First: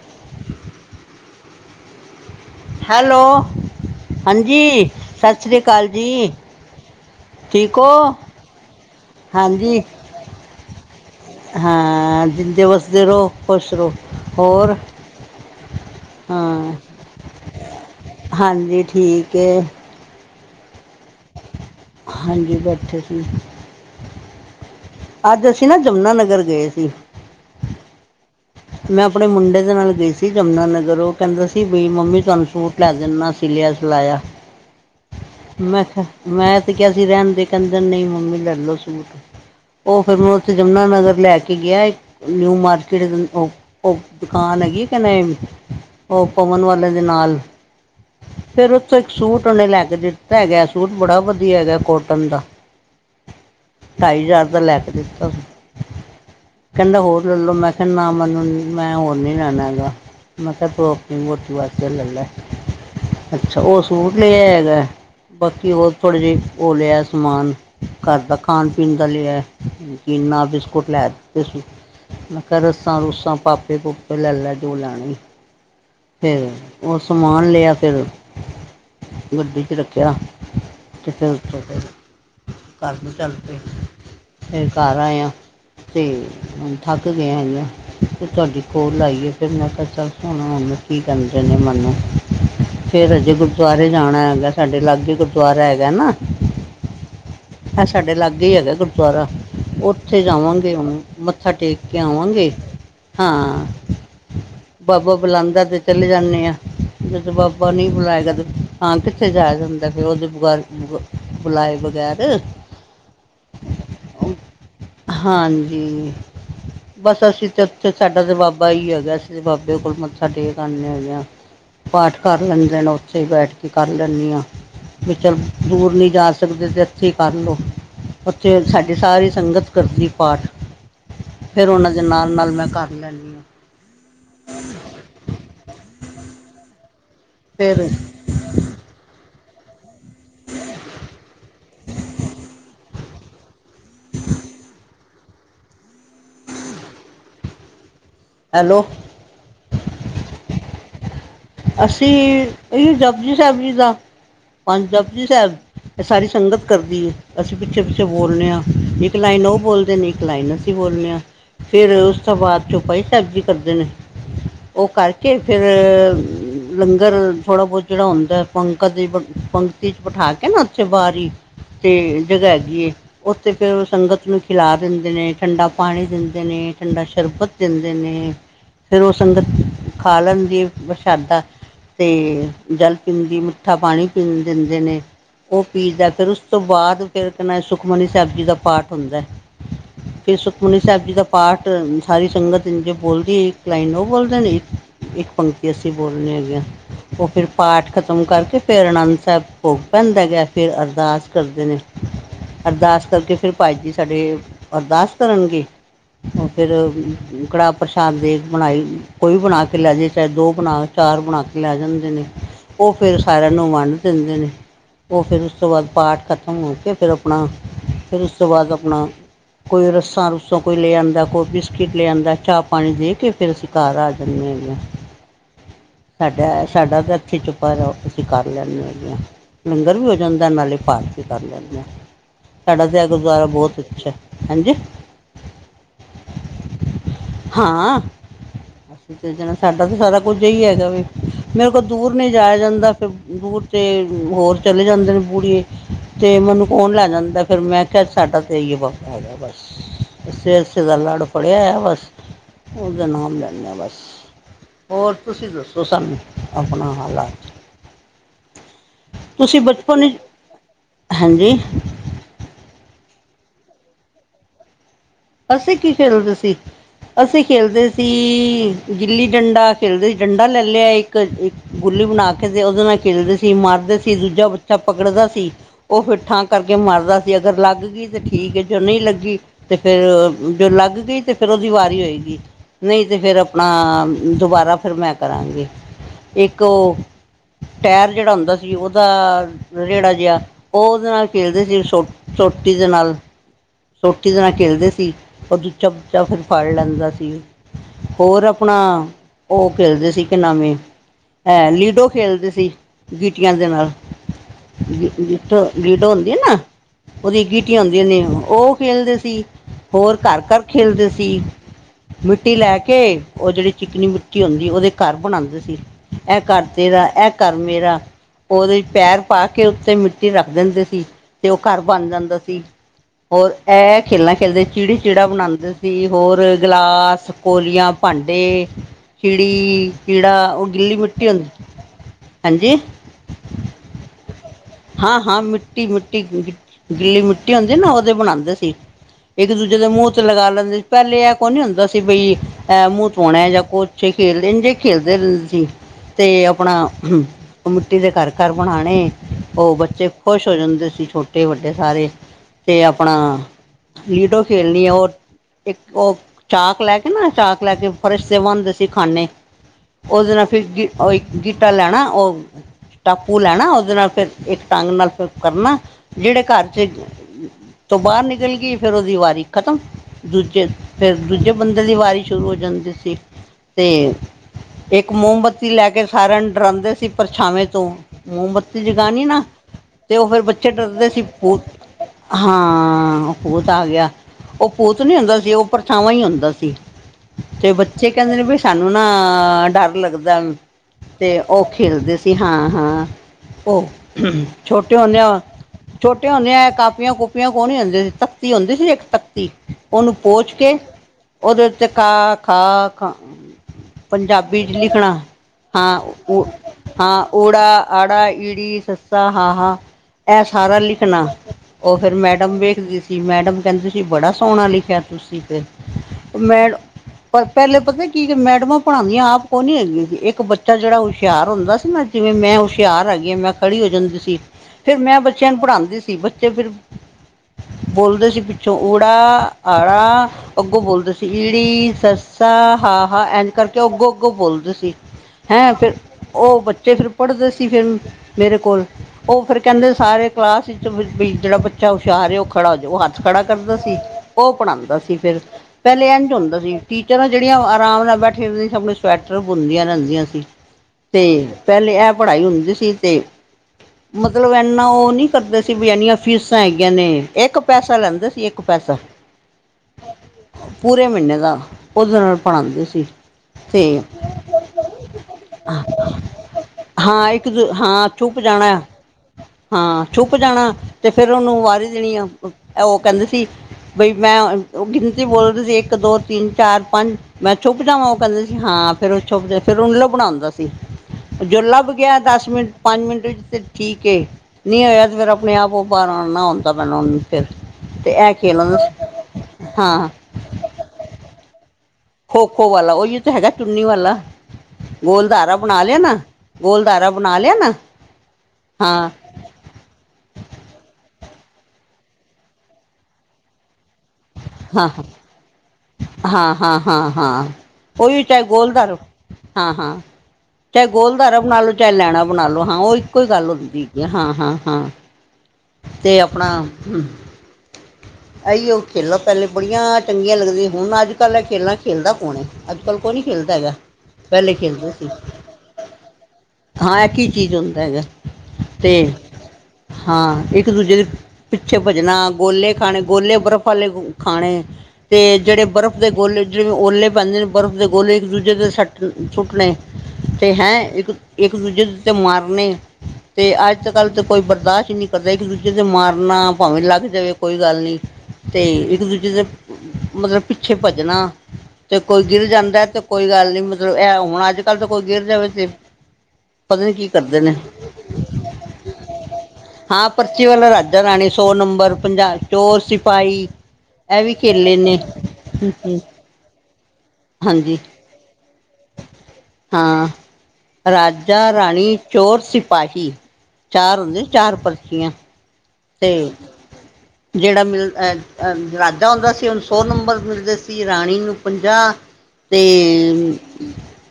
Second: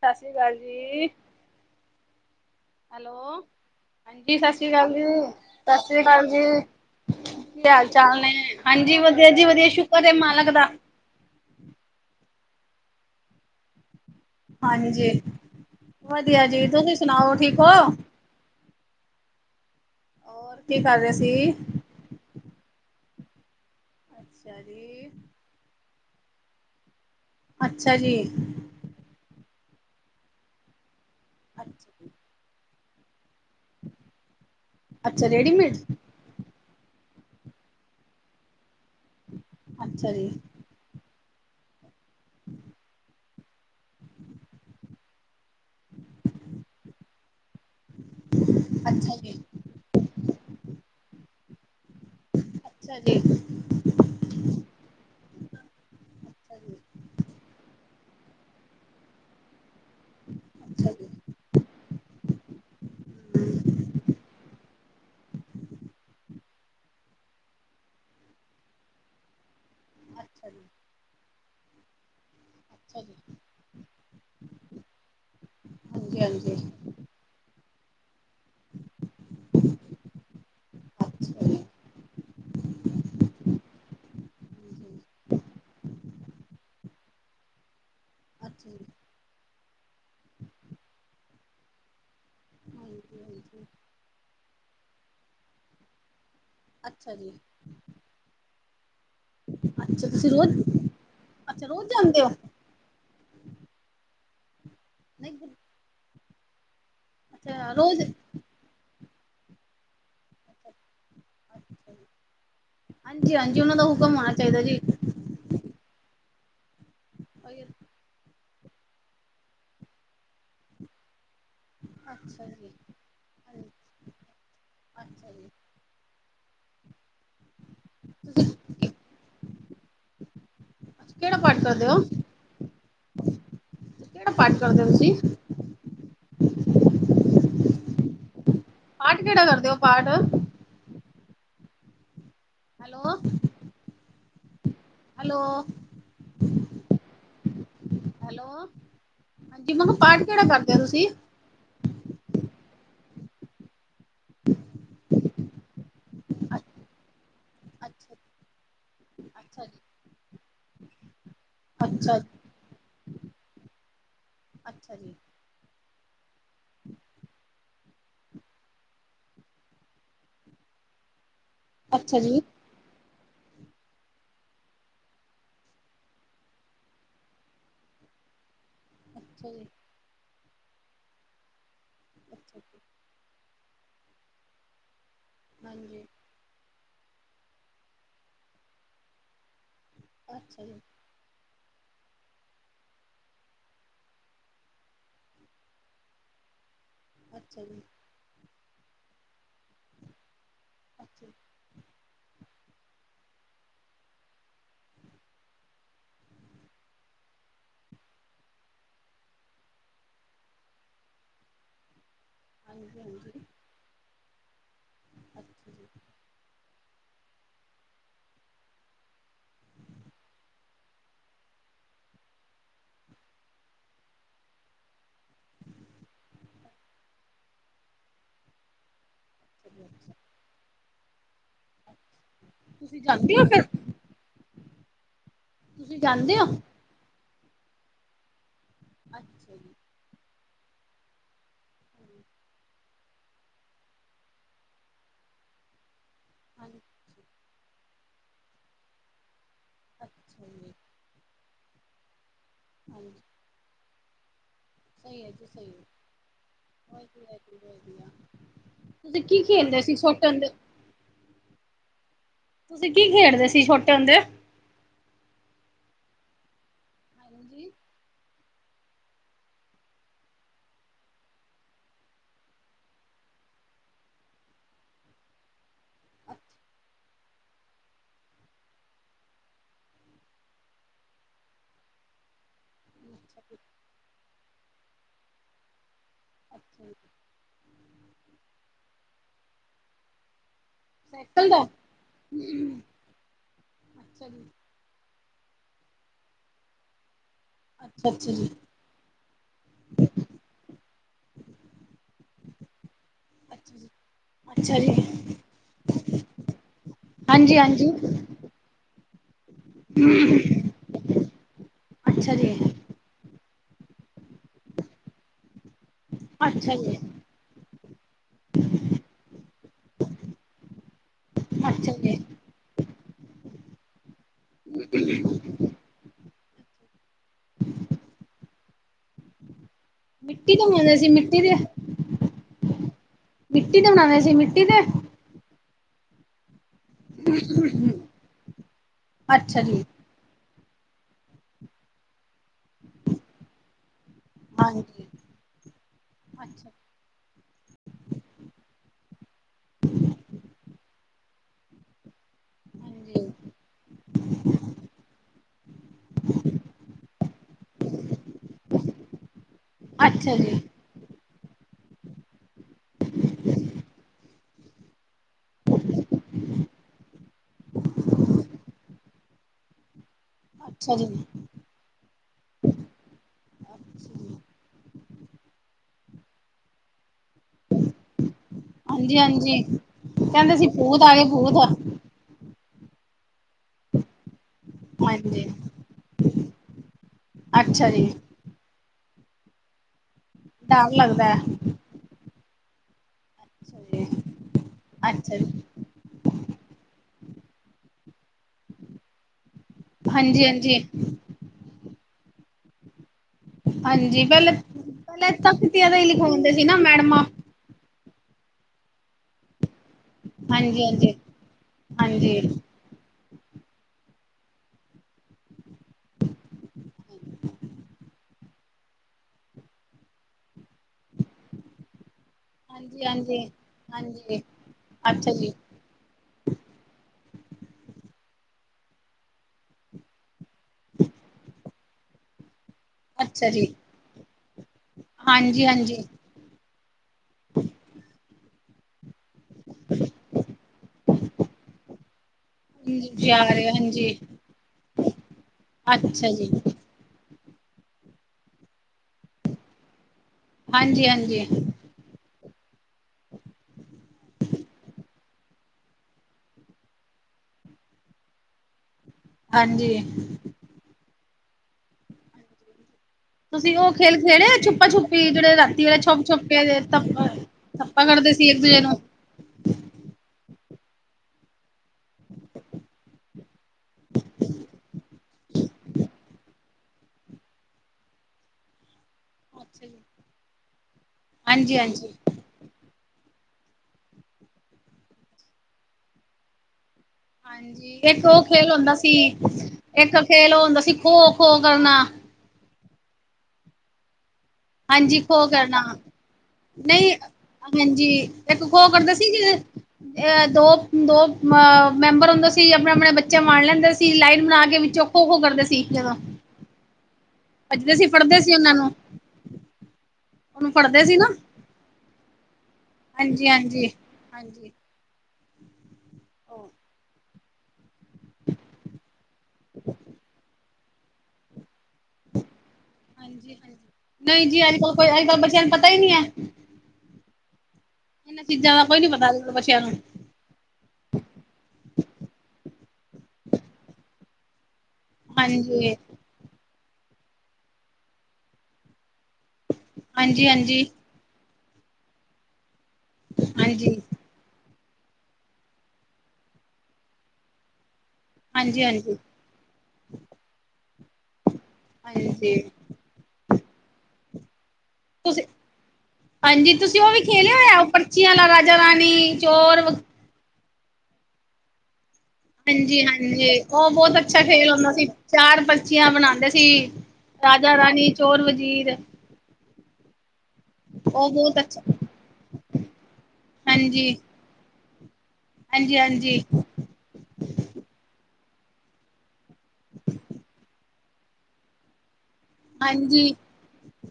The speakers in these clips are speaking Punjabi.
ਸਤਿ ਸ੍ਰੀ ਅਕਾਲ ਜੀ ਹੈਲੋ ਹਾਂਜੀ ਸਤਿ ਸ੍ਰੀ ਅਕਾਲ ਜੀ ਸਤਿ ਸ਼੍ਰੀ ਅਕਾਲ ਜੀ ਕੀ ਠੀਕ ਹੋ ਹਾਲ ਚਾਲ ਨੇ ਹਾਂਜੀ ਵਧੀਆ ਜੀ ਵਧੀਆ ਹਾਂਜੀ ਸ਼ੁਕਰ ਮਾਲਕ ਦਾ ਹਾਂ ਜਿੰਦੇ ਵਸਦੇ ਰਹੋ ਖੁਸ਼ ਰਹੋ ਹੋਰ ਹਾਂਜੀ ਵਧੀਆ ਜੀ ਹਾਂ ਤੁਸੀਂ ਸੁਣਾਓ ਠੀਕ ਹੋ ਹਾਂਜੀ ਠੀਕ ਹੋਰ ਕੀ ਕਰ ਰਹੇ ਸੀ [inaudible] ਅੱਛਾ ਜੀ ਅੱਜ ਅਸੀਂ ਨਾ ਯਮੁਨਾ ਨਗਰ ਗਏ ਸੀ ਅੱਛਾ ਜੀ ਮੈਂ ਆਪਣੇ ਮੁੰਡੇ ਨਾਲ ਗਈ ਸੀ ਯਮੁਨਾ ਨਗਰ ਉਹ ਕਹਿੰਦਾ ਸੀ ਅੱਛਾ ਬਈ ਜੀ, ਮੰਮੀ ਤੁਹਾਨੂੰ ਸੂਟ ਲਾ ਦਿੰਨਾ ਸੀ ਲਿਆ ਸਿਲਾਇਆ ਅੱਛਾ ਰੇਡੀਮੇਡ ਮੈਂ ਮੈਂ ਕਿਹਾ ਸੀ ਰਹਿਣ ਦੇ ਕਹਿੰਦੇ ਨਹੀਂ ਮੰਮੀ ਲੈ ਲਓ ਸੂਟ ਉਹ ਅੱਛਾ ਫੇਰ ਜੀ, ਮੈਂ ਉੱਥੇ ਜਮੁਨਾ ਨਗਰ ਲੈ ਕੇ ਕੇ ਗਿਆ ਨਿਊ ਮਾਰਕੀਟ ਉਹ ਉਹ ਦੁਕਾਨ ਹੈਗੀ ਕਹਨ ਉਹ ਪਵਨ ਵਾਲੇ ਦੇ ਨਾਲ ਫੇਰ ਉੱਥੋਂ ਇੱਕ ਅੱਛਾ ਜੀ, ਸੂਟ ਉਹਨੇ ਲੈ ਕੇ ਦਿੱਤਾ ਹੈਗਾ ਸੂਟ ਬੜਾ ਵਧੀਆ ਹੈਗਾ ਕੋਟ ਅੱਛਾ ਜੀ। ਢਾਈ ਹਜ਼ਾਰ ਦਾ ਲੈ ਕੇ ਦਿੱਤਾ ਅੱਛਾ ਜੀ, ਕਹਿੰਦਾ ਹੋਰ ਲੈਲੋ ਮੈਂ ਕਿਹਾ ਨਾ ਮੈਨੂੰ ਮੈਂ ਹੋਰ ਨੀ ਲੈਣਾ ਹੈਗਾ ਮੈਂ ਕਿਹਾ ਤੂੰ ਅੱਛਾ ਜੀ, ਅੱਛਾ ਜੀ। ਆਪਣੀ ਵੋਟੀ ਵਾਸਤੇ ਲੈ ਲੈ ਅੱਛਾ ਉਹ ਸੂਟ ਲਿਆ ਹੈਗਾ ਬਾਕੀ ਹੋਰ ਥੋੜੇ ਜਿਹੇ ਉਹ ਲਿਆ ਸਮਾਨ ਘਰ ਦਾ ਖਾਣ ਪੀਣ ਦਾ ਲਿਆ ਜਨਾ ਅੱਛਾ ਬਿਸਕੁਟ ਲੈ ਦਿੱ ਦ ਮੈਂ ਕਿਹਾ ਰੱਸਾਂ ਜੀ, ਰੁੱਸਾਂ ਪੁੱਪ ਲੈ ਲੈ ਜੋ ਲੈਣੇ ਫੇਰ ਹਾਂਜੀ-ਹਾਂਜੀ ਉਹ ਸਮਾਨ ਲਿਆ ਫਿਰ ਗੱਡੀ ਚ ਰੱਖਿਆ ਅਤੇ ਫਿਰ ਅੱਛਾ ਜੀ, ਨੂੰ ਚੱਲ ਪਏ ਫਿਰ ਘਰ ਹਾਂਜੀ, ਆਏਆ ਤੇ ਥੱਕ ਗਏ ਇਾਂ ਅਤੇ ਅੱਛਾ ਤੁਹਾਡੀ ਜੀ। ਕੋਲ ਲਾਈਏ ਫਿਰ ਮੈਂ ਕਿਹਾ ਚਾ ਸੁਣ ਮਨੂੰ ਕੀ ਕਹਿੰਦੇ ਨੇ ਮੈਨੂੰ ਫੇਰ ਹਾਂਜੀ ਅਜੇ ਹਾਂਜੀ ਗੁਰਦੁਆਰੇ ਜਾਣਾ ਹੈਗਾ ਸਾਡੇ ਲਾਗੇ ਹੀ ਗੁਰਦੁਆਰਾ ਹੈਗਾ ਨਾ ਅੱਛਾ ਜੀ ਹੈ ਸਾਡੇ ਲਾਗੇ ਹੀ ਹੈਗਾ ਗੁਰਦੁਆਰਾ ਅੱਛਾ ਉੱਥੇ ਤੁਸੀਂ ਰੋਜ਼ ਜਾਵਾਂਗੇ ਉਹ ਮੱਥਾ ਅੱਛਾ ਟੇਕ ਰੋਜ਼ ਕੇ ਜਾਂਦੇ ਹੋ ਆਵਾਂਗੇ ਹਾਂ ਬਾਬਾ ਨਹੀਂ ਬੁਲਾਂਦਾ ਤੇ ਚਲੇ ਜਾਂਦੇ ਆਾਂ ਜਦੋਂ ਬਾਬਾ ਅੱਛਾ ਨਹੀਂ ਰੋਜ਼ ਬੁਲਾਇਏਗਾ ਹਾਂ ਕਿੱਥੇ ਜਾਇਆ ਜਾਂਦਾ ਫਿਰ ਉਹਦੇ ਬੁਗਾਰੀ ਬੁਲਾਏ ਅੱਛਾ ਜੀ ਬਗੈਰ ਹਾਂਜੀ ਹਾਂਜੀ ਉਹਨਾਂ ਦਾ ਹੁਕਮ ਹੋਣਾ ਚਾਹੀਦਾ ਜੀ ਹਾਂਜੀ ਬਸ ਅਸੀਂ ਚ ਸਾਡਾ ਤੇ ਬਾਬਾ ਹੀ ਹੈਗਾ ਅਸੀਂ ਤੇ ਬਾਬੇ ਕੋਲ ਮੱਥਾ ਟੇਕ ਆਉਂਦੇ ਹ ਹੈਗੇ ਹਾਂ ਪਾਠ ਕਰ ਅੱਛਾ ਜੀ ਲੈਂਦੇ ਨੇ ਉੱਥੇ ਹੀ ਬੈਠ ਕੇ ਕਰ ਲੈਂਦੀ ਹਾਂ ਅੱਛਾ ਵਿਚਲ ਜੀ ਦੂਰ ਨੀ ਜਾ ਸਕਦੇ ਜ ਅੱਥੇ ਕਰ ਲਓ ਤੁਸੀਂ ਉੱਥੇ ਸਾਡੀ ਸਾਰੀ ਸੰਗਤ ਕਰਦੀ ਪਾਠ ਕਿਹੜਾ ਪਾਠ ਫਿਰ ਕਰਦੇ ਉਹਨਾਂ ਹੋ ਦੇ ਨਾਲ ਨਾਲ ਮੈਂ ਕਰ ਲੈਂਦੀ ਹਾਂ ਕਿਹੜਾ ਪਾਠ ਕਰਦੇ ਹੋ ਤੁਸੀਂ ਫਰ ਪਾਠ ਕਿਹੜਾ ਕਰਦੇ ਹੋ ਪਾਠ [inaudible] ਹੈਲੋ ਹੈਲੋ ਹੈਲੋ ਹੈਲੋ ਹਾਂਜੀ ਮ ਕਿਹਾ ਪਾਠ ਕਿਹੜਾ ਕਰਦੇ ਹੋ ਤੁਸੀਂ ਅਸੀਂ, ਇਹੀ ਜਪਜੀ ਸਾਹਿਬ ਜੀ ਦਾ। ਹ ਜਪਜੀ ਸਾਹਿਬ ਇਹ ਸਾਰੀ ਸੰਗਤ ਕਰਦੀ ਹੈਏ। ਅਸੀਂ ਪਿੱਛੇ- ਪਿੱਛੇ ਅੱਛਾ ਬੋਲਦੇ ਹਾਂ। ਇੱਕ ਲਾਈਨ ਉਹ ਅੱਛਾ ਜੀ ਬੋਲਦੇ ਨੇ, ਇੱਕ ਲਾਈਨ ਅਸੀਂ ਬੋਲ ਬੋਲਿਆ ਫੇਰ ਅੱਛਾ ਅੱਛਾ ਉਸ ਤੋਂ ਜੀ ਬਾਅਦ ਚੋਂਪਾਈ ਸਾਹਿਬ। ਕਰਦੇ ਨੇ ਉਹ ਅੱਛਾ ਜੀ ਕਰਕੇ ਫੇਰ, ਲੰਗਰ, ਥੋੜ੍ਹਾ ਬਹੁਤ ਜਿਹੜਾ ਹੁੰਦਾ ਪੰਗਤ- ਪੰਕਤੀ ਚ ਬਿਠਾ ਕੇ ਨਾ, ਉੱਥੇ ਬਾਹਾਰੀ ਅੱਛਾ ਤੇ ਜੀ ਜਗਾ ਹੇਗੀਏ। ਉੱਥੇ ਫਿਰ ਉਹ ਸੰਗਤ ਨੂੰ ਖਿਲਾ ਦਿੰਦੇ ਨੇ, ਠੰਡਾ ਪਾਣੀ ਦਿੰਦੇ ਨੇ, ਠੰਡਾ ਸ਼ਰਬਤ ਦਿੰਦੇ ਨੇ। ਹ ਫਿਰ ਉਹ ਸੰਗਤ ਖਾ ਲੈਣ ਦੀ ਪ੍ਰਸ਼ਾਦਾ। ਤੇ ਅੱਛਾ ਜੀ ਜਲ ਪੀਣ ਦੀ ਮਿੱਠਾ ਪਾਣੀ ਪੀਣ ਦਿੰਦੇ ਨੇ। ਉਹ ਪੀਂ ਹਾਂਜੀ ਦਾ ਫਿਰ ਉਸ ਤੋਂ ਬਾਅਦ ਫੇਰ ਕਹਿੰ ਸੁਖਮਨੀ ਸਾਹਿਬ ਜੀ ਦਾ ਪਾਠ ਹੁੰਦਾ ਹੈ। ਫੇਰ ਸੁਖਮਨੀ ਸਾਹਿਬ ਜੀ ਦਾ ਪਾਠ ਸਾਰੀ ਸੰਗਤ ਜੇ ਬੋਲਦੀ ਇਕ ਲਾਇਨ ਉਹ ਬੋਲਦੇ ਨੇ, ਇੱਕ ਪੰਕ ਅਸੀਂ ਬੋਲਣੇ ਹੈਗੇ ਹਾਂ। ਉਹ ਫਿਰ ਅੱਛਾ ਜੀ ਪਾਠ ਖਤਮ ਕਰਕੇ ਫੇਰ ਆਨੰਦ ਸਾਹਿਬ ਭੋਗ ਪੈਂਦਾ ਗਿਆ। ਫਿਰ ਅੱਛਾ ਅਰਦਾਸ ਜੀ, ਕਰਦੇ ਨੇ। ਅਰਦਾਸ ਕਰਕੇ ਫਿਰ ਭਾਈ ਜੀ ਸਾਡੇ ਅਰਦਾਸ ਕਰਨਗੇ। ਉਹ ਫੇਰ ਕੜਾਹ ਪ੍ਰਸ਼ਾਦ ਦੇਗ ਬਣਾਈ। ਕੋਈ ਵੀ ਬਣਾ ਕੇ ਲੈ ਜੇ ਚਾਹੇ ਦੋ ਬਣਾ ਚਾਰ ਬਣਾ ਕੇ ਲੈ ਜਾਂਦੇ ਨੇ। ਹਾਂਜੀ ਉਹ ਫਿਰ ਹਾਂਜੀ ਸਾਰਿਆਂ ਨੂੰ ਮੰੰਨ ਦਿੰਦੇ ਨੇ। ਉਹ ਅੱਛਾ ਫਿਰ ਉਸ ਜੀ ਤੋਂ ਬਾਅਦ ਚਲੋ ਪਾਠ ਖ਼ਤਮ ਹੋ ਕੇ ਫੇਰ ਆਪਣਾ, ਫਿਰ ਉਸ ਤੋਂ ਬਾਅਦ ਆਪਣਾ ਕੋਈ ਰੱਸਾਂ- ਰੁਸਾਂ ਕੋਈ ਲੈ ਆਂਉਦਾ। ਕੋਈ ਬਿਸਕਿਟ ਲੈ ਆਂਉਦਾ, ਚਾਹ ਪਾਣੀ ਦੇ ਕੇ ਫੇਰ ਅਸੀਂ ਘਰ ਆ ਜਾਂਦੇ ਹਾਂ। ਠੀਕ ਹੈ। ਹ [inaudible] ਸਾਡਾ- ਸਾਡਾ ਵੀ ਇਥੇ ਚੁੱਪਹਿਰਾ ਅਸੀਂ ਕਰ ਲੈਦੇ ਹੋਗੇ। ਲੰਗਰ ਵੀ ਹੋ ਜਾਂਦਾ ਨਾਲੇ ਪਾਠ ਕਰ ਲੈਂਦੇ ਹਾਂ, ਸਾਡਾ ਤੇ ਤੁਸੀਂ ਏ ਜਾਂਦੇ ਹੋ ਗੁਰਦੁਆਰਾ ਫਿਰ ਬਹੁਤ ਅੱਛਾ। ਹਾਂਜੀ। ਤੁਸੀਂ ਜਾਂਦੇ ਹੋ? ਹਾਂ। ਅਸੀਂ ਤੇ ਜਾਣਾ, ਅੱਛਾ ਜੀ ਸਾਡਾ ਤੇ ਸਾਰਾ ਕੁੱਝ ਅਈ ਹੈਗਾ ਵੇ। ਮੇਰੇ ਕੋਲ ਦੂਰ ਨਹੀਂ ਜਾਇਆ ਜਾਂਦਾ। ਫਿਰ ਦੂਰ ਤੇ ਹੋਰ ਚਲੇ ਜਾਂਦੇ ਨੇ ਬੂੜੀਏ ਤੇ ਮੈਨੂੰ ਹਾਂਜੀ ਕੌਣ ਲੈ ਜਾਂਦਾ? ਫਿਰ, ਮੈਂ ਕਿਹਾ ਆ ਸਾਡਾ ਤੇ ਇਈਏ ਬਸ। ਹੈਗਾ ਬਸ ਅਸੀਂ ਅੱਛਾ ਤੇ ਜੀ ਏਸੇ ਦਾ ਲੜ ਫੜਿਆ ਹੈ। ਬਸ, ਉਹਦਾ ਹਾਂਜੀ ਨਾਮ ਲੈਦੇ ਆਂ ਬਸ। ਹੋਰ ਸਹੀ ਹੈ ਜੀ ਤੁਸੀਂ ਸਹੀ ਹੈ, ਦੱਸੋ ਸਾਨੂੰ ਆਪਣਾ ਹਾਲਾਤ? ਤੁਸੀ ਕੀ ਤੁਸੀਂ ਖੇਲਦੇ ਸੀ ਬਚਪਨ ਵਿੱਚ ਛੋਟੇ ਹੁੰਦੇ। ਹਾਂਜੀ। ਤੁਸੀਂ ਕੀ ਖੇਡਦੇ ਸੀ ਛੋਟੇ ਹੁੰਦੇ? ਅਸੀਂ ਕੀ ਖੇਲਦੇ ਸੀ? ਅਸੀਂ ਹਾਂਜੀ ਖੇਲਦੇ ਸੀ, ਗਿੱਲੀ ਡੰਡਾ ਖੇਲਦੇ ਸੀ। ਡੰਡਾ ਲੈ ਲਿਆ ਇਕ, ਇੱਕ ਗੁੱਲ ਬਣਾ ਕੇ ਤੇ ਉਹਦੇ ਨਾਲ ਖੇਲਦੇ ਸੀ, ਮਾਰਦੇ ਸੀ। ਦੂਜਾ ਬੱਚਾ ਪਕੜਦਾ ਸੀ, ਉਹ ਫਿਰ ਅੱਛਾ ਠਾਂ ਕਰਕੇ ਮਾਰ ਕਰਦਾ ਸੀ। ਅਗਰ ਲੱਗ ਗਈ ਤੇ ਠੀਕ ਹੈ, ਜੋ ਨਹੀਂ ਲੱਗੀ ਤੇ ਫਿਰ ਜੋ ਲੱਗ ਗਈ ਤਾਂ ਫਿਰ ਉਹਦੀ ਵਾਰੀ ਹੋਏਗੀ, ਨਹੀਂ ਤਾਂ ਫਿਰ ਅੱਛਾ ਜੀ ਆਪਣਾ ਦੁਬਾਰਾ ਫਿਰ ਮੈਂ ਕਰਾਂਗੀ। ਇੱਕ ਅੱਛਾ ਉਹ ਜੀ ਟਾਇਰ ਜਿਹੜਾ ਹੁੰਦਾ ਸੀ ਉਹਦਾ ਰੇੜਾ ਜਿਹਾ ਉਹਦੇ ਨਾਲ ਸਾਈਕਲ ਦਾ ਖੇਡਦੇ ਸੀ ਸੋਟੀ ਦੇ ਨਾਲ। ਅੱਛਾ ਛੋਟੀ ਦੇ ਜੀ ਨਾਲ ਖੇਲਦੇ ਸੀ। ਉਹ ਦੂਜਾ ਬੱਚਾ ਫਿਰ ਫੜ ਲੈਂਦਾ ਸੀ। ਅੱਛਾ ਅੱਛਾ ਹੋਰ ਜੀ ਆਪਣਾ, ਉਹ ਖੇਲਦੇ ਸੀ ਕਿ ਨਾਵੇਂ ਏ ਲੀਡੋ ਖੇਲਦੇ ਸੀ ਗੀਟੀਆਂ ਦੇ ਅੱਛਾ ਜੀ ਨਾਲ ਅੱਛਾ ਜੀ ਜਿੱਥੋਂ ਗੀਟੋ ਹੁੰਦੀ ਹੈ ਨਾ, ਉਹਦੀ ਹਾਂਜੀ ਗੀਟੀਆਂ ਹਾਂਜੀ ਹੁੰਦੀਆਂ ਨੇ, ਉਹ ਖੇਲਦੇ ਹੋਰ ਘਰ-ਘਰ ਖੇਲਦੇ ਸੀ। ਅੱਛਾ ਮਿੱਟੀ ਜੀ ਲੈ ਕੇ ਉਹ ਜਿਹੜੀ ਚਿਕਨੀ ਮਿੱਟੀ ਹੁੰਦੀ ਉਹਦੇ ਘਰ ਬਣਾਉਂਦੇ ਸੀ। ਇਹ ਘਰ ਅੱਛਾ ਜੀ ਤੇਰਾ, ਇਹ ਘਰ ਮੇਰਾ। ਉਹਦੇ ਚ ਪੈਰ ਪਾ ਕੇ, ਉੱਤੇ ਮਿੱਟੀ ਰੱਖ ਦਿੰਦੇ ਸੀ। ਤੇ ਉਹ ਘਰ ਅੱਛਾ ਬਣ ਜੀ ਜਾਂਦਾ ਸੀ। ਹੋਰ ਇਹ ਖੇਲਣਾ ਖੇਲਦੇ ਸੀ। ਚਿੜੀ-ਚਿੜਾ ਬਣਾਉਂਦੇ ਸੀ। ਹੋਰ ਗਿਲਾਸ ਸਕੋਲੀਆਂ, ਭਾਂਡੇ, ਚਿੜੀ ਕੀੜਾ। ਮਿੱਟੀ ਦੇ ਉਹ ਗਿੱਲੀ ਬਣਾਉਂਦੇ ਸੀ ਮਿੱਟੀ ਦੇ ਹੁੰਦੀ। ਹਾਂਜੀ ਮਿੱਟੀ ਦੇ ਬਣਾਉਂਦੇ ਸੀ ਮਿੱਟੀ ਦੇ ਹਾਂ-ਹਾਂ। ਮਿੱਟੀ-ਮਿੱਟੀ। ਗਿੱਲੀ ਮਿੱਟੀ ਹੁੰਦੀ ਨਾ ਉਹਦੇ ਬਣਾਉਂਦੇ ਸੀ। ਇੱਕ ਅੱਛਾ ਦੂਜੇ ਜੀ ਦੇ ਮੂੰਹ ਤੇ ਲਗਾ ਲੈਂਦੇ ਪਹਿਲੇ ਇਹ ਕੋ ਨੀ ਹੁੰਦਾ ਸੀ ਬਈ ਏ ਮੂੰਹ ਧਉਣਾ ਜਾਂ ਕੁਛ, ਖੇਲ ਇੰਜੇ ਹਾਂਜੀ ਖੇਲਦੇ ਰਹਿੰਦੇ ਸੀ। ਤੇ ਅੱਛਾ ਆਪਣਾ ਹਮ- ਮਿੱਟੀ ਦੇ ਘਰ-ਘਰ ਬਣਾਉਣ ਉਹ ਬੱਚੇ ਖੁਸ਼ ਹੋ ਜਾਂਦੇ ਸੀ ਛੋਟੇ ਵੱਡੇ ਸਾਰੇ। ਤੇ ਆਪਣਾ ਹਾਂਜੀ ਲੀਡੋ ਖੇਲਣੀਆ। ਉਹ ਇੱਕ ਉਹ ਚਾਕ ਲੈ ਕੇ ਨਾ ਚਾਕ ਲੈ ਕੇ ਫਰਸ਼ ਤੇ ਬਣਦੇ ਸੀ ਖਾਂੇ। ਉਹਦੇ ਅੱਛਾ ਨਾਲ ਜੀ ਫ ਗਿੱਟਾ ਲੈਣਾ। ਉਹ ਸਟੈਪੂ ਲੈਣਾ, ਉਹਦੇ ਨਾਲ ਫਿਰ ਇੱਕ ਢੰਗ ਨਾਲ ਕਰਨਾ। ਜਿਹੜੇ ਘਰ ਚ ਤੋਂ ਬਾਹਰ ਨਿਕਲ ਗਈ ਫਿਰ ਉਹਦੀ ਵਾਰੀ ਖ਼ਤਮ। ਦੂਜੇ, ਅੱਛਾ ਜੀ ਫਿਰ ਦੂਜੇ ਬੰਦੇ ਦੀ ਵਾਰੀ ਸ਼ੁਰੂ ਹੋ ਜਾਂਦੀ ਸੀ। ਤੇ ਇੱਕ ਇੱਕ ਮੋਮਬੱਤੀ ਲੈ ਕੇ ਸਾਰਿਆਂ ਨੂੰ ਡਰਾਉਂਦੇ ਸੀ, ਪਰਛਾਵੇਂ ਤੋਂ। ਮੋਮਬੱਤੀ ਹਾਂਜੀ ਨੀ-ਨਾ। ਹਾਂਜੀ ਤੇ ਉਹ ਫਿਰ ਕਹਿੰਦੇ ਸੀ ਬੱਚੇ ਭੂਤ ਡਰਦੇ ਆ ਸੀ ਗਏ ਭੂਤ ਹਾਂ। ਉਹ ਤਾਂ ਆ ਗਿਆ ਉਹ ਭੂਤ ਨੀ ਹੁੰਦਾ ਹਾਂਜੀ ਸੀ। ਉਹ ਪਰਛਾਵਾਂ ਹੀ ਹੁੰਦਾ ਸੀ, ਤੇ ਅੱਛਾ ਜੀ ਬੱਚੇ ਕਹਿੰਦੇ ਨੇ ਵੀ ਸਾਨ ਨੂੰ ਨਾ ਡਰ ਲੱਗਦਾ। ਡਰ ਲੱਗਦਾ ਤੇ ਹੈ ਉਹ ਖੇਲਦੇ ਸੀ, ਹਾਂ-ਹਾਂ। ਅੱਛਾ ਉਹ। ਜੀ ਛੋਟੇ ਅੱਛਾ ਹੁੰਦੇਆ ਜੀ ਛੋਟੇ ਹੁੰਦੇ ਆ ਕਾਪੀਆਂ-ਕੁੱਪੀਆਂ ਕੌਣ ਹੀ ਹੁੰਦੇ ਸੀ। ਤਾਂ ਤਖਤੀ ਹੁੰਦੀ ਸੀ ਇੱਕ ਤਖਤੀ। ਉਹਨੂੰ ਹਾਂਜੀ ਪੋਚ ਕੇ ਹਾਂਜੀ ਉਹਦੇ ਉੱਤੇ ਕ, ਖ, ਗ ਹਾਂਜੀ ਪਹਿਲੇ ਪੰਜਾਬੀ ਚ ਲਿਖਣਾ- ਪਹਿਲੇ ਤਖ਼ਤੀਆਂ ਦਾ ਹਾਂ। ਹੀ ਉਹ ਲਿਖਵਾਉਂਦੇ ਸੀ ਨਾ ਮੈਡਮਾਂ ਹਾਂ ਓੜਾ ਆੜਾ, ਈੜੀ, ਸੱਸਾ, ਹਾ -ਹਾ। ਇਹ ਸਾਰਾ ਹਾਂਜੀ ਹਾਂਜੀ ਲਿਖਣਾ, ਉਹ ਫਿਰ ਹਾਂਜੀ ਮੈਡਮ ਵੇਖਦੀ ਸੀ। ਅਤੇ ਮੈਡਮ ਕਹਿੰਦੇ ਸੀ ਬੜਾ ਸੋਹਣਾ ਲਿਖਿਆ ਤੁਸੀਂ ਤੇ ਮੈਂ ਪਹਿਲੇ ਪ ਕੀ ਮੈਡਮਾਂ ਪੜਾਂਦੀਆਂ ਆਪ ਕੋੌ ਨੀ ਹੈਗੀਆਂ ਸੀ ਇੱਕ ਬੱਚਾ ਜਿਹੜਾ ਹੁਸ਼ਿਆਰ ਹੁੰਦਾ ਸੀ ਮ ਜਿਵੇਂ ਮੈਂ ਹਾਂਜੀ ਹੁਸ਼ਿਆਰ ਆ ਗ ਹਾਂਜੀ ਮੈਂ ਖੜੀ ਹੋ ਜਾਂਦੀ ਸੀ ਹਾਂਜੀ ਫਿਰ ਮੈਂ ਅੱਛਾ ਬੱਚਿਆਂ ਜੀ ਨੂੰ ਪੜ੍ਹਾਉਂਦੀ ਸੀ ਬੱਚੇ ਫਿਰ ਬੋਲਦੇ ਸੀ ਪਿੱਛੋਂ ੜਾ ਆੜ ਅੱਗੋਂ ਬੋਲਦੇ ਸੀ ਈੜੀ ਸ ਸ ਹ ਹਾਂ ਇਂਝ ਅੱਛਾ ਜੀ ਕਰਕੇ ਉਹ ਅੱਗੋਂ ਅੱਗੋਂ ਬੋਲਦੇ ਸੀ ਹੈਂ ਫਿਰ ਹਾਂਜੀ-ਹਾਂਜੀ, ਉਹ ਬੱਚ ਤੇ ਫਿਰ ਪੜਦੇ ਸੀ ਫਿਰ ਮੇਰੇ ਕੋਲ ਉਹ ਫਿਰ ਕਹਿੰਦੇ ਸਾਰੇ ਕਲਾਸ ਵਿੱਚ ਜਿਹੜਾ ਬੱਚਾ ਹੁਸ਼ਿਆਾਰ ਉਹ ਖੜਾ ਹੋ ਜਾਵੇ ਉਹ ਹੱਥ ਜੀ ਆ ਖੜਾ ਰਹੇ ਕਰਦਾ ਸੀ ਹਾਂਜੀ, ਉਹ ਪੜਾਉਂਦਾ ਸੀ ਫਿਰ ਪਹਿਲੇ ਅੱਛਾ ਇੰਝ ਜੀ। ਹੁੰਦਾ ਸੀ ਟੀਚਰਾਂ ਜਿਹੜੀਆਂ ਆਰਾਮ ਨਾਲ ਬੈਠੇ ਰਦੀਆਂ ਸਣੇ ਸਵੈਟਰ ਬੁਣਦੀਆਂ ਰਹਿੰਦੀਆਂ ਸੀ ਤੇ ਹਾਂਜੀ-ਹਾਂਜੀ, ਹਾਂਜੀ। ਪਹਿਲੇ ਇਹ ਪੜ੍ਹਾਈ ਹੁੰਦੀ ਸੀ ਤੇ [inaudible] ਮਤਲਬ ਇਨਾ ਉਹ ਨਹੀਂ ਕਰਦੇ ਸੀ ਵੀ ਇਨੀਆਂ ਫੀਸਾਂ ਹੈਗੀਆਂ ਨੇ ਇੱਕ ਪੈਸਾ ਲੈਂਦੇ ਸੀ ਇੱਕ ਪੈਸਾ ਹਾਂਜੀ ਆਉਂਦੇ ਨਾਲ ਪਣਾਉਂਦੇ ਸੀ ਤੁਸੀਂ ਉਹ ਤੇ ਖੇਲ ਖੇਡੇ ੁੱਪਾ ਛੁੱਪੀ ਜਿਹੜੇ ਰਾਤੀ ਵਾਲੇੇ ਛੁੱਪ ਛੁਪੇ ਹਾਂ ਇੱਕ ਦ ਹਾਂ ੁੱਪ ਜਾਣਾ ਆ ਹਾਂ ਛੁੱਪ ਜਾਣਾ ਣਾ ਤੇ ਫਿਰ ਉਹਨੂੰ ਵਾਹਾਰੀ ਦੇਣੀ ਆ ਉਹ ਕਹਿੰਦੇ ਸੀ ਬਈ ਮੈਂ ਉਹ ਗਿਣਤੀ ਬੋਲਦੀ ਸੀ ਇੱਕ ਦੋ ਤਿੰਨ ਚਾਰ ਪੰਜ ਮੈਂ ਛੁੱਪ ਜਾਵਾਂ ਉਹ ਕਹਿੰਦੇ ਸੀ ਹਾਂ ਫਿਰ ਛੁੱਪਦੇ ਫਿਰ ਹਾਂਜੀ-ਹਾਂਜੀ, ਉਨਲਾ ਬਣਾਉਂਦਾ ਸੀ ਜੋੁ ਲੱਭ ਹਾਂਜੀ। ਹਾਂਜੀ ਗਿਆ ਦਸ ਮਿੰਟ ਪੰਜ ਮਿੰਟ ਵਿੱਚ ਤੇ ਠੀਕ ਏ ਨਹੀਂ ਹੋਇਆ ਤੇ ਫਿਰ ਆਪਣੇ ਆਪ ਉਹ ਬਾਹਰ ਆਉਨਾ ਆਉਂਦਾ ਹਾਂਜੀ ਇੱਕ ਉਹ ਖੇਲ ਹੁੰਦਾ ਸੀ ਹਾਂ ਇੱਕ ਖੇਲ ਉਹ ਹੁੰਦਾ ਸੀ ਖੋ ਖੋ ਕਰਨਾ ਖੋ ਖੋ ਵਾਲਾ ਉਹੀ ਤਾਂ ਹੈਗਾ ਚੁੰਨੀ ਵਾਲਾ ਹਾਂਜੀ ਗੋਲ ਖੋ ਧਾਰਾ ਕਰਨਾ ਬਣਾ ਲਿਆ ਨਾ ਗੋਲ ਨਹੀਂ ਧਾਰਾ ਬਣਾ ਲਿਆ ਨਾ ਹਾਂਜੀ ਇੱਕ ਉਹੋ ਹਾਂ ਕਰਦਾ ਸੀ ਜ ਅਹ ਦੋ ਦੋ ਅ ਮੈਂਬਰ ਹੁੰਦਾ ਸੀ ਆਪਣਾ ਆਪਣਾ ਬੱਚਾ ਮਾਣ ਲੈਂਦਾ ਸੀ ਲਾਈਨ ਬਣਾ ਕੇ ਹਾਂ ਵਿੱਚੋਂ ਖੋ ਖੋ ਕਰਦੇ ਸੀ ਜਦੋਂ ਹਾਂ ਹਾਂ ਹਾਂ ਹਾਂ ਅੱਜਦੇ ਸੀ ਉਹੀ ਫੜ੍ਹਦੇ ਚਾਹੇ ਸੀ ਗੋਲ ਉਹਨਾਂ ਨੂੰ ਧਾਰਾ ਹਾਂ ਹਾਂ ਉਹਨੂੰ ਚਾਹੇ ਫੜਦੇ ਸੀ ਨਾ ਗੋਲਦਾਰਾ ਬਣਾ ਲੋ ਚਾਹੇ ਲੈਣਾ ਬਣਾ ਲੋ ਹਾਂ ਉਹ ਇੱਕੋ ਹੀ ਹਾਂਜੀ ਗੱਲ ਹਾਂਜੀ ਹੁੰਦੀ ਹੈ ਹਾਂ ਹਾਂ ਹਾਂਜੀ ਹਾਂ ਤੇ ਆਪਣਾ ਹ ਅਈ ਉਹ ਖੇਲਾਂ ਪਹਿਲੇ ਬੜੀਆਂ ਚੰਗੀਆਂ ਲੱਗਦੀਆਂ ਹੁਣ ਅੱਜ ਕੱਲ੍ਹ ਇਹ ਖੇਲਾਂ ਖੇਲਦਾ ਕਣ ਅੱਜ ਕੱਲ ਕੋਈ ਨੀ ਹਾਂਜੀ ਹਾਂਜੀ ਖੇਲਦਾ ਹੈਗਾ ਨਹੀਂ ਪਹਿਲੇ ਜੀ ਅੱਜ ਖੇਲਦੇ ਕੱਲ ਕੋਈ ਸੀ ਅੱਜ ਕੱਲ ਬੱਚਿਆਂ ਨੂੰ ਪਤਾ ਹੀ ਨਹੀਂ ਹੈ ਹਾਂ ਐਹ ਆ ਕਿ ਹੈਗਾ ਇਹਨਾਂ ਚੀਜ਼ਾਂ ਦਾ ਕੋਈ ਤੇ ਨੀ ਪਤਾ ਅੱਜ ਕੱਲ ਬੱਚਿਆਂ ਨੂੰ ਹਾਂ ਇੱਕ ਦੂਜੇ ਦੇ ਪਿੱਛੇ ਭੱਜਣਾ ਗੋਲੇ ਖਾਣੇ ਗੋਲੇ ਬਰਫ਼ ਵਾਲੇ ਖਾਣੇ ਤੇ ਜਿਹੜੇ ਹਾਂਜੀ ਬਰਫ਼ ਦੇ ਗੋਲੇ ਜਿ ਓਲੇ ਪੈਂਦੇ ਨੇ ਬਰਫ਼ ਦੇ ਗੋਲੇ ਇੱਕ ਦੂਜੇ ਦੇ ਸੱਟ ਸੁੱਟਣੇ ਹਾਂਜੀ ਤੇ ਹਾਂਜੀ ਹੈਂ ਇੱਕ ਇੱਕ ਦੂਜੇ ਦੇ ਤੇ ਮਾਰਨੇ ਤੇ ਅੱਜ ਤ ਹਾਂਜੀ ਕੱਲ ਤੇ ਕੋਈ ਬਰਦਾਸ਼ਤ ਨੀ ਕਰਦਾ ਇੱਕ ਦੂਜੇ ਤੇ ਮਾਰਨਾ ਭਾਵੇਂ ਲੱਗ ਜਾਵੇ ਕੋਈ ਗੱਲ ਨੀ ਤੇ ਹਾਂਜੀ ਹਾਂਜੀ ਇੱਕ ਹਾਂਜੀ ਦੂਜੇ ਦੇ ਮਤਲਬ ਪਿੱਛੇ ਭੱਜਣਾ ਤੇ ਕੋਈ ਗਿਰ ਜਾਂਦਾ ਤੇ ਕੋਈ ਗੱਲ ਨਹੀਂੀ ਮਤਲਬ ਇਹ ਹੁਣ ਅੱਜ ਕੱਲ੍ਹ ਤਾਂ ਕੋਈ ਗਿਰ ਤੁਸੀਂ ਜਾਵੇ ਸੀ ਹਾਂਜੀ ਤੁਸੀਂ ਉਹ ਵੀ ਖੇਲਿਆ ਹੋਆ ਉਹ ਪਰਚੀਆਂਾ ਰਾਜਾ ਰਾਣੀ ਚੋਰ ਹਾਂ ਪਰਚੀ ਵਾਲਾ ਰਾਜਾ ਰਾਣੀ ਸੌ ਨੰਬਰ ਪੰਜ ਹਾਂਜੀ ਹਾਂਜੀ ਉਹ ਬਹੁਤ ਅੱਛਾ ਖੇਲ ਖੇਲੇ ਹੁੰਦਾ ਨੇ ਸੀ ਚਾਰ ਪਰਚੀਆਂ ਬਣਾਉਂਦੇ ਸੀ ਰਾਜਾ ਹਾਂਜੀ ਰਾਣੀ ਚੋਰ ਵਜ਼ੀਰ ਹਾਂ ਉਹ ਰਾਜਾ ਬਹੁਤ ਅੱਛਾ ਰਾਣੀ ਚੋਰ ਸਿਪਾਹੀ ਚਾਰ ਹਾਂਜੀ ਹੁੰਦੇ ਚਾਰ ਪਰਚੀਆਂ ਹਾਂਜੀ ਤੇ ਹਾਂਜੀ ਜਿਹੜਾ ਮਿਲ ਅ ਅਹ ਰਾਜਾ ਹੁੰਦਾ ਸੀ ਉਹੁਨੂੰ ਸੌ ਨੰਬਰ ਮਿਲਦੇ ਸੀ ਰਾਣੀ ਨੂੰ ਪੰਜਾਹ ਤੇ ਹਾਂਜੀ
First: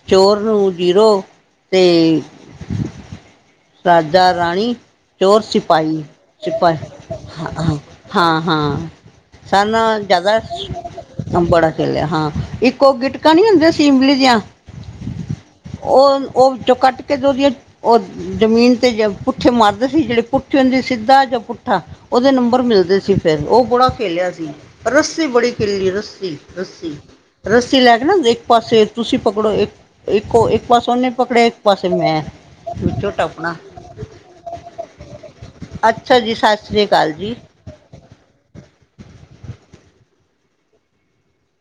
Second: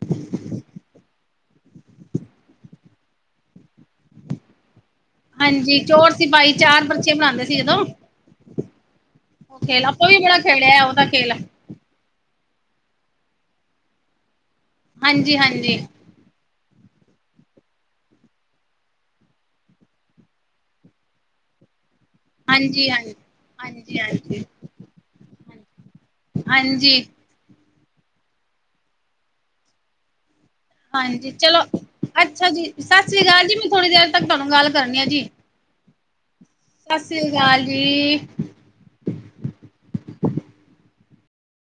ਚੋਰ ਨੂੰ ਜੀਰੋ ਤੇ ਰਾਜਾ ਰਾਣੀ ਚੋਰ ਹਾਂਜੀ ਸਿਪਾਹੀ ਚੋਰ ਸਿਪਾਹੀ ਪਰ ਚਾਰ ਪਰਚੇ ਬਣਾਉਂਦੇ ਹਾਂ ਸੀ ਹਾਂ ਜਦੋਂ ਹਾਂ ਹਾਂ ਉਹ ਖੇਲ ਸਾਨੂੰ ਆਪਾਂ ਵੀ ਬੜਾ ਜ਼ਿਆਦਾ ਖੇਲਿਆ ਉਹਦਾ ਖੇਲ ਬੜਾ ਖੇਲਿਆ ਹਾਂ ਇੱਕੋ ਗਿਟਕਾ ਨੀ ਹੁੰਦੀਆਂ ਸਿੰਿਮਲੀ ਦੀਆਂ ਹਾਂਜੀ ਹਾਂਜੀ ਚੋਂ ਕੱਟ ਕੇ ਦ ਉਹਦੀਆਂ ਉਹ ਜ਼ਮੀਨ ਤੇ ਪੁੱਠੇ ਮਰਦੇ ਸੀ ਜਿਹੜੇ ਪੁੱਠੇ ਹੁੰਦੇ ਸਿੱਧਾ ਜਾਂ ਪੁੱਠਾ ਉਹਦੇ ਨੰਬਰ ਹਾਂਜੀ ਮਿਲਦੇ ਸੀ ਹਾਂਜੀ ਫੇਿਰ ਉਹ ਬੜਾ ਖਲਿਆ ਹਾਂਜੀ ਹਾਂਜੀ ਸੀ ਰੱਸੀ ਬੜੀ ਕਿਲੀ ਰ ੱ ਰੱਸੀ ਹਾਂਜੀ ਰੱਸੀ ਲੈ ਕੇ ਨਾ ਇੱਕ ਪਾਸੇ ਤੁਸੀਂ ਪਕੜੋ ਇੱਕ ਇੱਕੋ ਇੱਕ ਪਾਸ ਉਹਨੇ ਹਾਂਜੀ ਪਕੜਿਆ ਇੱਕ ਚਲੋ ਪਾਸੇ ਮੈਂ ਅੱਛਾ ਜੀ ਸਤਿ ਵਿੱਚੋਂ ਸ੍ਰੀ ਅਕਾਲ ਜੀ ਟੱਪਣਾ ਮੈਂ ਥੋੜ੍ਹੀ ਦੇਰ ਤੱਕ ਤੁਹਾਨੂੰ ਗੱਲ ਕਰਨੀ ਆ ਜੀ ਅੱਛਾ ਜੀ ਸ਼੍ਰੀ ਸਤਿ ਸ੍ਰੀ ਜੀ ਅਕਾਲ ਜੀ